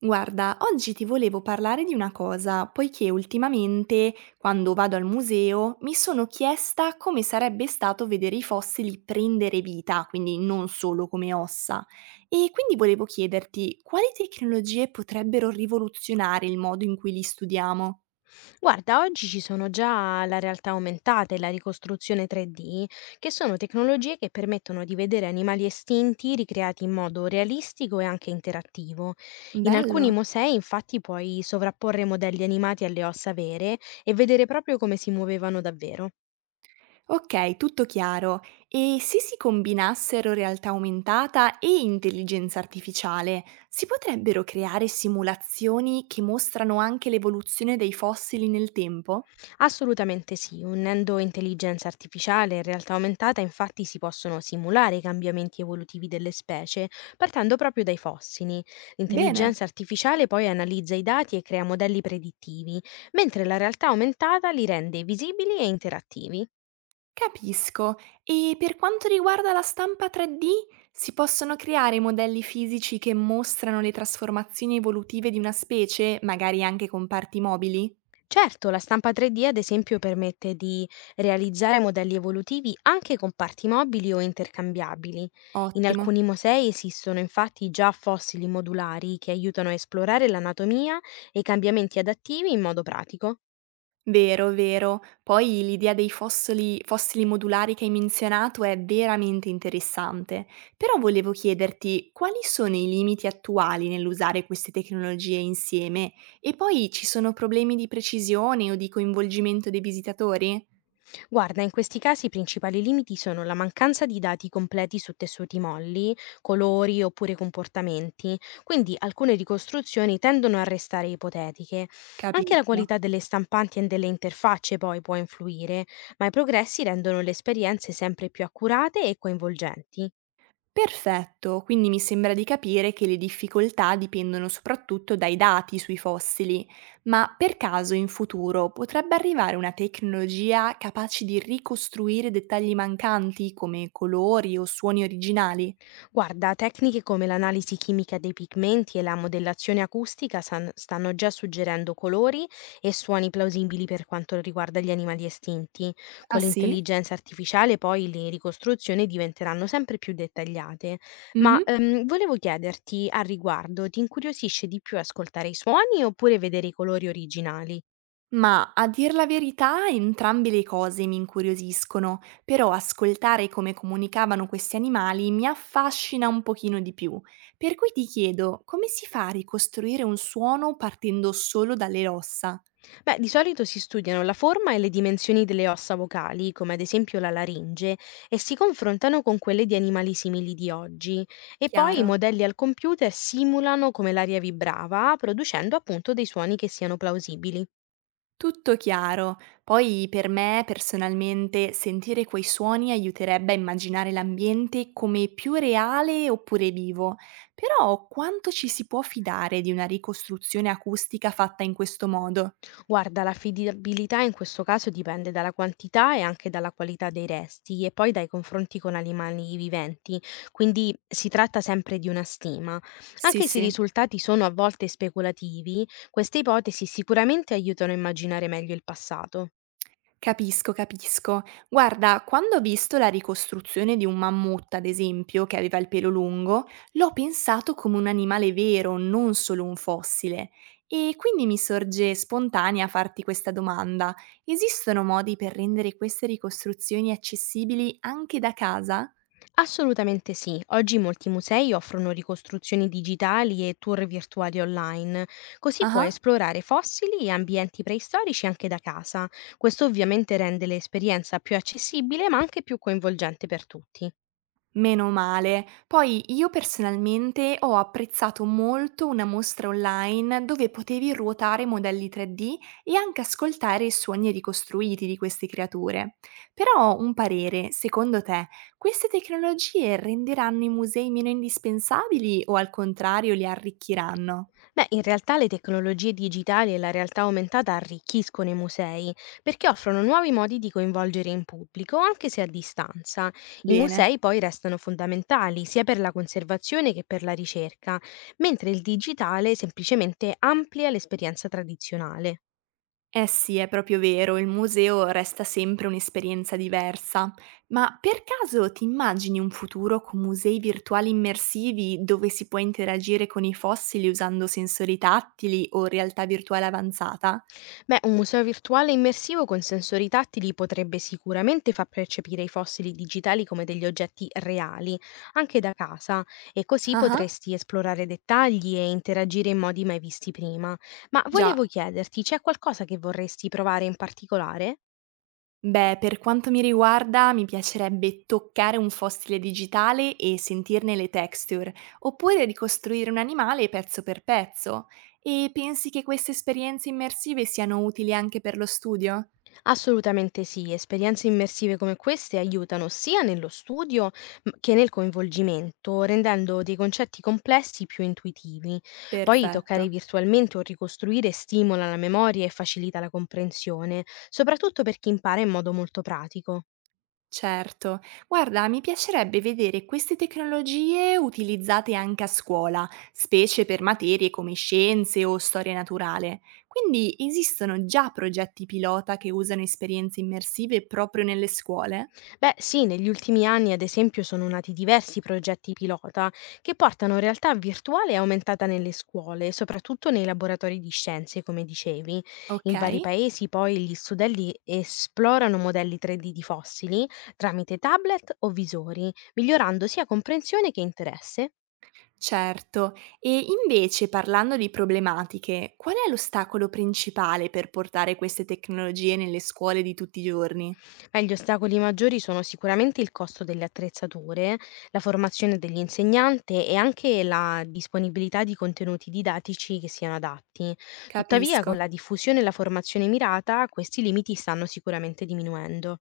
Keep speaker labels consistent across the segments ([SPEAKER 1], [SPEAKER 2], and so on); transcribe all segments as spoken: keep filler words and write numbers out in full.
[SPEAKER 1] Guarda, oggi ti volevo parlare di una cosa, poiché ultimamente, quando vado al museo, mi sono chiesta come sarebbe stato vedere i fossili prendere vita, quindi non solo come ossa. E quindi volevo chiederti quali tecnologie potrebbero rivoluzionare il modo in cui li studiamo.
[SPEAKER 2] Guarda, oggi ci sono già la realtà aumentata e la ricostruzione tre D, che sono tecnologie che permettono di vedere animali estinti ricreati in modo realistico e anche interattivo. In alcuni
[SPEAKER 1] Bello.
[SPEAKER 2] musei, infatti, puoi sovrapporre modelli animati alle ossa vere e vedere proprio come si muovevano davvero.
[SPEAKER 1] Okay, tutto chiaro. E se si combinassero realtà aumentata e intelligenza artificiale, si potrebbero creare simulazioni che mostrano anche l'evoluzione dei fossili nel tempo?
[SPEAKER 2] Assolutamente sì, unendo intelligenza artificiale e realtà aumentata infatti si possono simulare i cambiamenti evolutivi delle specie partendo proprio dai fossili.
[SPEAKER 1] Bene,
[SPEAKER 2] L'intelligenza artificiale poi analizza i dati e crea modelli predittivi, mentre la realtà aumentata li rende visibili e interattivi.
[SPEAKER 1] capisco. E per quanto riguarda la stampa tre D, si possono creare modelli fisici che mostrano le trasformazioni evolutive di una specie, magari anche con parti mobili?
[SPEAKER 2] Certo, la stampa tre D ad esempio permette di realizzare modelli evolutivi anche con parti mobili o intercambiabili. In
[SPEAKER 1] Ottimo.
[SPEAKER 2] alcuni musei esistono infatti già fossili modulari che aiutano a esplorare l'anatomia e i cambiamenti adattivi in modo pratico.
[SPEAKER 1] Vero, vero. Poi l'idea dei fossili fossili modulari che hai menzionato è veramente interessante, però volevo chiederti quali sono i limiti attuali nell'usare queste tecnologie insieme e poi ci sono problemi di precisione o di coinvolgimento dei visitatori?
[SPEAKER 2] Guarda, in questi casi i principali limiti sono la mancanza di dati completi su tessuti molli, colori oppure comportamenti, quindi alcune ricostruzioni tendono a restare ipotetiche. Anche la
[SPEAKER 1] Capisco.
[SPEAKER 2] qualità delle stampanti e delle interfacce poi può influire, ma i progressi rendono le esperienze sempre più accurate e coinvolgenti.
[SPEAKER 1] Perfetto, quindi mi sembra di capire che le difficoltà dipendono soprattutto dai dati sui fossili, ma per caso in futuro potrebbe arrivare una tecnologia capace di ricostruire dettagli mancanti come colori o suoni originali?
[SPEAKER 2] Guarda, tecniche come l'analisi chimica dei pigmenti e la modellazione acustica san- stanno già suggerendo colori e suoni plausibili per quanto riguarda gli animali estinti. Con
[SPEAKER 1] Ah sì?
[SPEAKER 2] l'intelligenza artificiale poi le ricostruzioni diventeranno sempre più dettagliate. Ma
[SPEAKER 1] Mhm.
[SPEAKER 2] ehm, volevo chiederti a riguardo, ti incuriosisce di più ascoltare i suoni oppure vedere i colori originali?
[SPEAKER 1] Ma a dir la verità, entrambe le cose mi incuriosiscono, però ascoltare come comunicavano questi animali mi affascina un pochino di più. Per cui ti chiedo, come si fa a ricostruire un suono partendo solo dalle ossa?
[SPEAKER 2] Beh, di solito si studiano la forma e le dimensioni delle ossa vocali, come ad esempio la laringe, e si confrontano con quelle di animali simili di oggi. E poi i
[SPEAKER 1] Chiaro.
[SPEAKER 2] modelli al computer simulano come l'aria vibrava, producendo appunto dei suoni che siano plausibili.
[SPEAKER 1] Tutto chiaro. Poi per me personalmente sentire quei suoni aiuterebbe a immaginare l'ambiente come più reale oppure vivo. Però quanto ci si può fidare di una ricostruzione acustica fatta in questo modo?
[SPEAKER 2] Guarda, l'affidabilità in questo caso dipende dalla quantità e anche dalla qualità dei resti e poi dai confronti con animali viventi, quindi si tratta sempre di una stima.
[SPEAKER 1] Sì,
[SPEAKER 2] Anche se i
[SPEAKER 1] sì.
[SPEAKER 2] risultati sono a volte speculativi, queste ipotesi sicuramente aiutano a immaginare meglio il passato.
[SPEAKER 1] Capisco, capisco. Guarda, quando ho visto la ricostruzione di un mammut, ad esempio, che aveva il pelo lungo, l'ho pensato come un animale vero, non solo un fossile. E quindi mi sorge spontanea farti questa domanda. Esistono modi per rendere queste ricostruzioni accessibili anche da casa?
[SPEAKER 2] Assolutamente sì. Oggi molti musei offrono ricostruzioni digitali e tour virtuali online, così
[SPEAKER 1] Ah
[SPEAKER 2] puoi
[SPEAKER 1] ah.
[SPEAKER 2] esplorare fossili e ambienti preistorici anche da casa. Questo ovviamente rende l'esperienza più accessibile ma anche più coinvolgente per tutti.
[SPEAKER 1] Meno male. Poi io personalmente ho apprezzato molto una mostra online dove potevi ruotare modelli tre D e anche ascoltare i suoni ricostruiti di queste creature. Però un parere, secondo te, queste tecnologie renderanno i musei meno indispensabili o al contrario li arricchiranno?
[SPEAKER 2] Beh, in realtà le tecnologie digitali e la realtà aumentata arricchiscono i musei perché offrono nuovi modi di coinvolgere in pubblico, anche se a distanza. I
[SPEAKER 1] Bene.
[SPEAKER 2] musei poi restano fondamentali sia per la conservazione che per la ricerca, mentre il digitale semplicemente amplia l'esperienza tradizionale.
[SPEAKER 1] Eh sì, è proprio vero, il museo resta sempre un'esperienza diversa, ma per caso ti immagini un futuro con musei virtuali immersivi dove si può interagire con i fossili usando sensori tattili o realtà virtuale avanzata?
[SPEAKER 2] Beh, un museo virtuale immersivo con sensori tattili potrebbe sicuramente far percepire i fossili digitali come degli oggetti reali, anche da casa, e così
[SPEAKER 1] Ah,
[SPEAKER 2] potresti esplorare dettagli e interagire in modi mai visti prima. Ma volevo
[SPEAKER 1] già.
[SPEAKER 2] chiederti, c'è qualcosa che vorresti provare in particolare?
[SPEAKER 1] Beh, per quanto mi riguarda, mi piacerebbe toccare un fossile digitale e sentirne le texture, oppure ricostruire un animale pezzo per pezzo. E pensi che queste esperienze immersive siano utili anche per lo studio?
[SPEAKER 2] Assolutamente sì, esperienze immersive come queste aiutano sia nello studio m- che nel coinvolgimento, rendendo dei concetti complessi più intuitivi. Poi
[SPEAKER 1] Perfetto,
[SPEAKER 2] toccare virtualmente o ricostruire stimola la memoria e facilita la comprensione, soprattutto per chi impara in modo molto pratico.
[SPEAKER 1] certo. Guarda, mi piacerebbe vedere queste tecnologie utilizzate anche a scuola, specie per materie come scienze o storia naturale. Quindi esistono già progetti pilota che usano esperienze immersive proprio nelle scuole?
[SPEAKER 2] Beh, sì, negli ultimi anni, ad esempio, sono nati diversi progetti pilota che portano realtà virtuale aumentata nelle scuole, soprattutto nei laboratori di scienze, come dicevi.
[SPEAKER 1] Ok,
[SPEAKER 2] In vari paesi poi gli studenti esplorano modelli tre D di fossili tramite tablet o visori, migliorando sia comprensione che interesse.
[SPEAKER 1] certo. E invece, parlando di problematiche, qual è l'ostacolo principale per portare queste tecnologie nelle scuole di tutti i giorni?
[SPEAKER 2] Eh, gli ostacoli maggiori sono sicuramente il costo delle attrezzature, la formazione dell'insegnante e anche la disponibilità di contenuti didattici che siano adatti. Tuttavia, con
[SPEAKER 1] Capisco.
[SPEAKER 2] la diffusione e la formazione mirata, questi limiti stanno sicuramente diminuendo.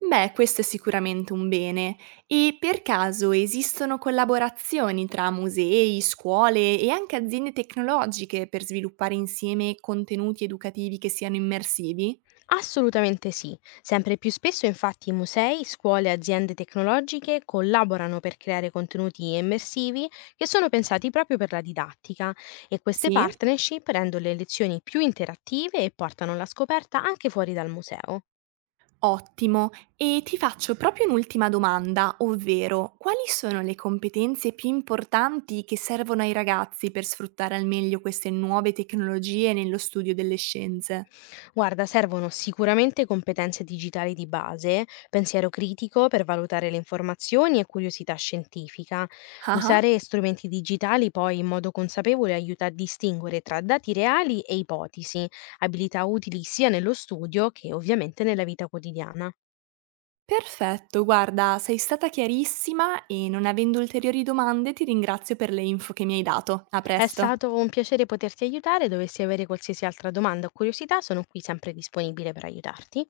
[SPEAKER 1] Beh, questo è sicuramente un bene. E per caso esistono collaborazioni tra musei, scuole e anche aziende tecnologiche per sviluppare insieme contenuti educativi che siano immersivi?
[SPEAKER 2] Assolutamente sì. Sempre più spesso infatti musei, scuole e aziende tecnologiche collaborano per creare contenuti immersivi che sono pensati proprio per la didattica e queste
[SPEAKER 1] Sì?
[SPEAKER 2] partnership rendono le lezioni più interattive e portano la scoperta anche fuori dal museo.
[SPEAKER 1] Ottimo. E ti faccio proprio un'ultima domanda, ovvero quali sono le competenze più importanti che servono ai ragazzi per sfruttare al meglio queste nuove tecnologie nello studio delle scienze?
[SPEAKER 2] Guarda, servono sicuramente competenze digitali di base, pensiero critico per valutare le informazioni e curiosità scientifica.
[SPEAKER 1] Ah ah.
[SPEAKER 2] Usare strumenti digitali poi in modo consapevole aiuta a distinguere tra dati reali e ipotesi, abilità utili sia nello studio che ovviamente nella vita quotidiana.
[SPEAKER 1] Perfetto, guarda, sei stata chiarissima e non avendo ulteriori domande ti ringrazio per le info che mi hai dato. A
[SPEAKER 2] È
[SPEAKER 1] presto.
[SPEAKER 2] stato un piacere poterti aiutare, dovessi avere qualsiasi altra domanda o curiosità, sono qui sempre disponibile per aiutarti.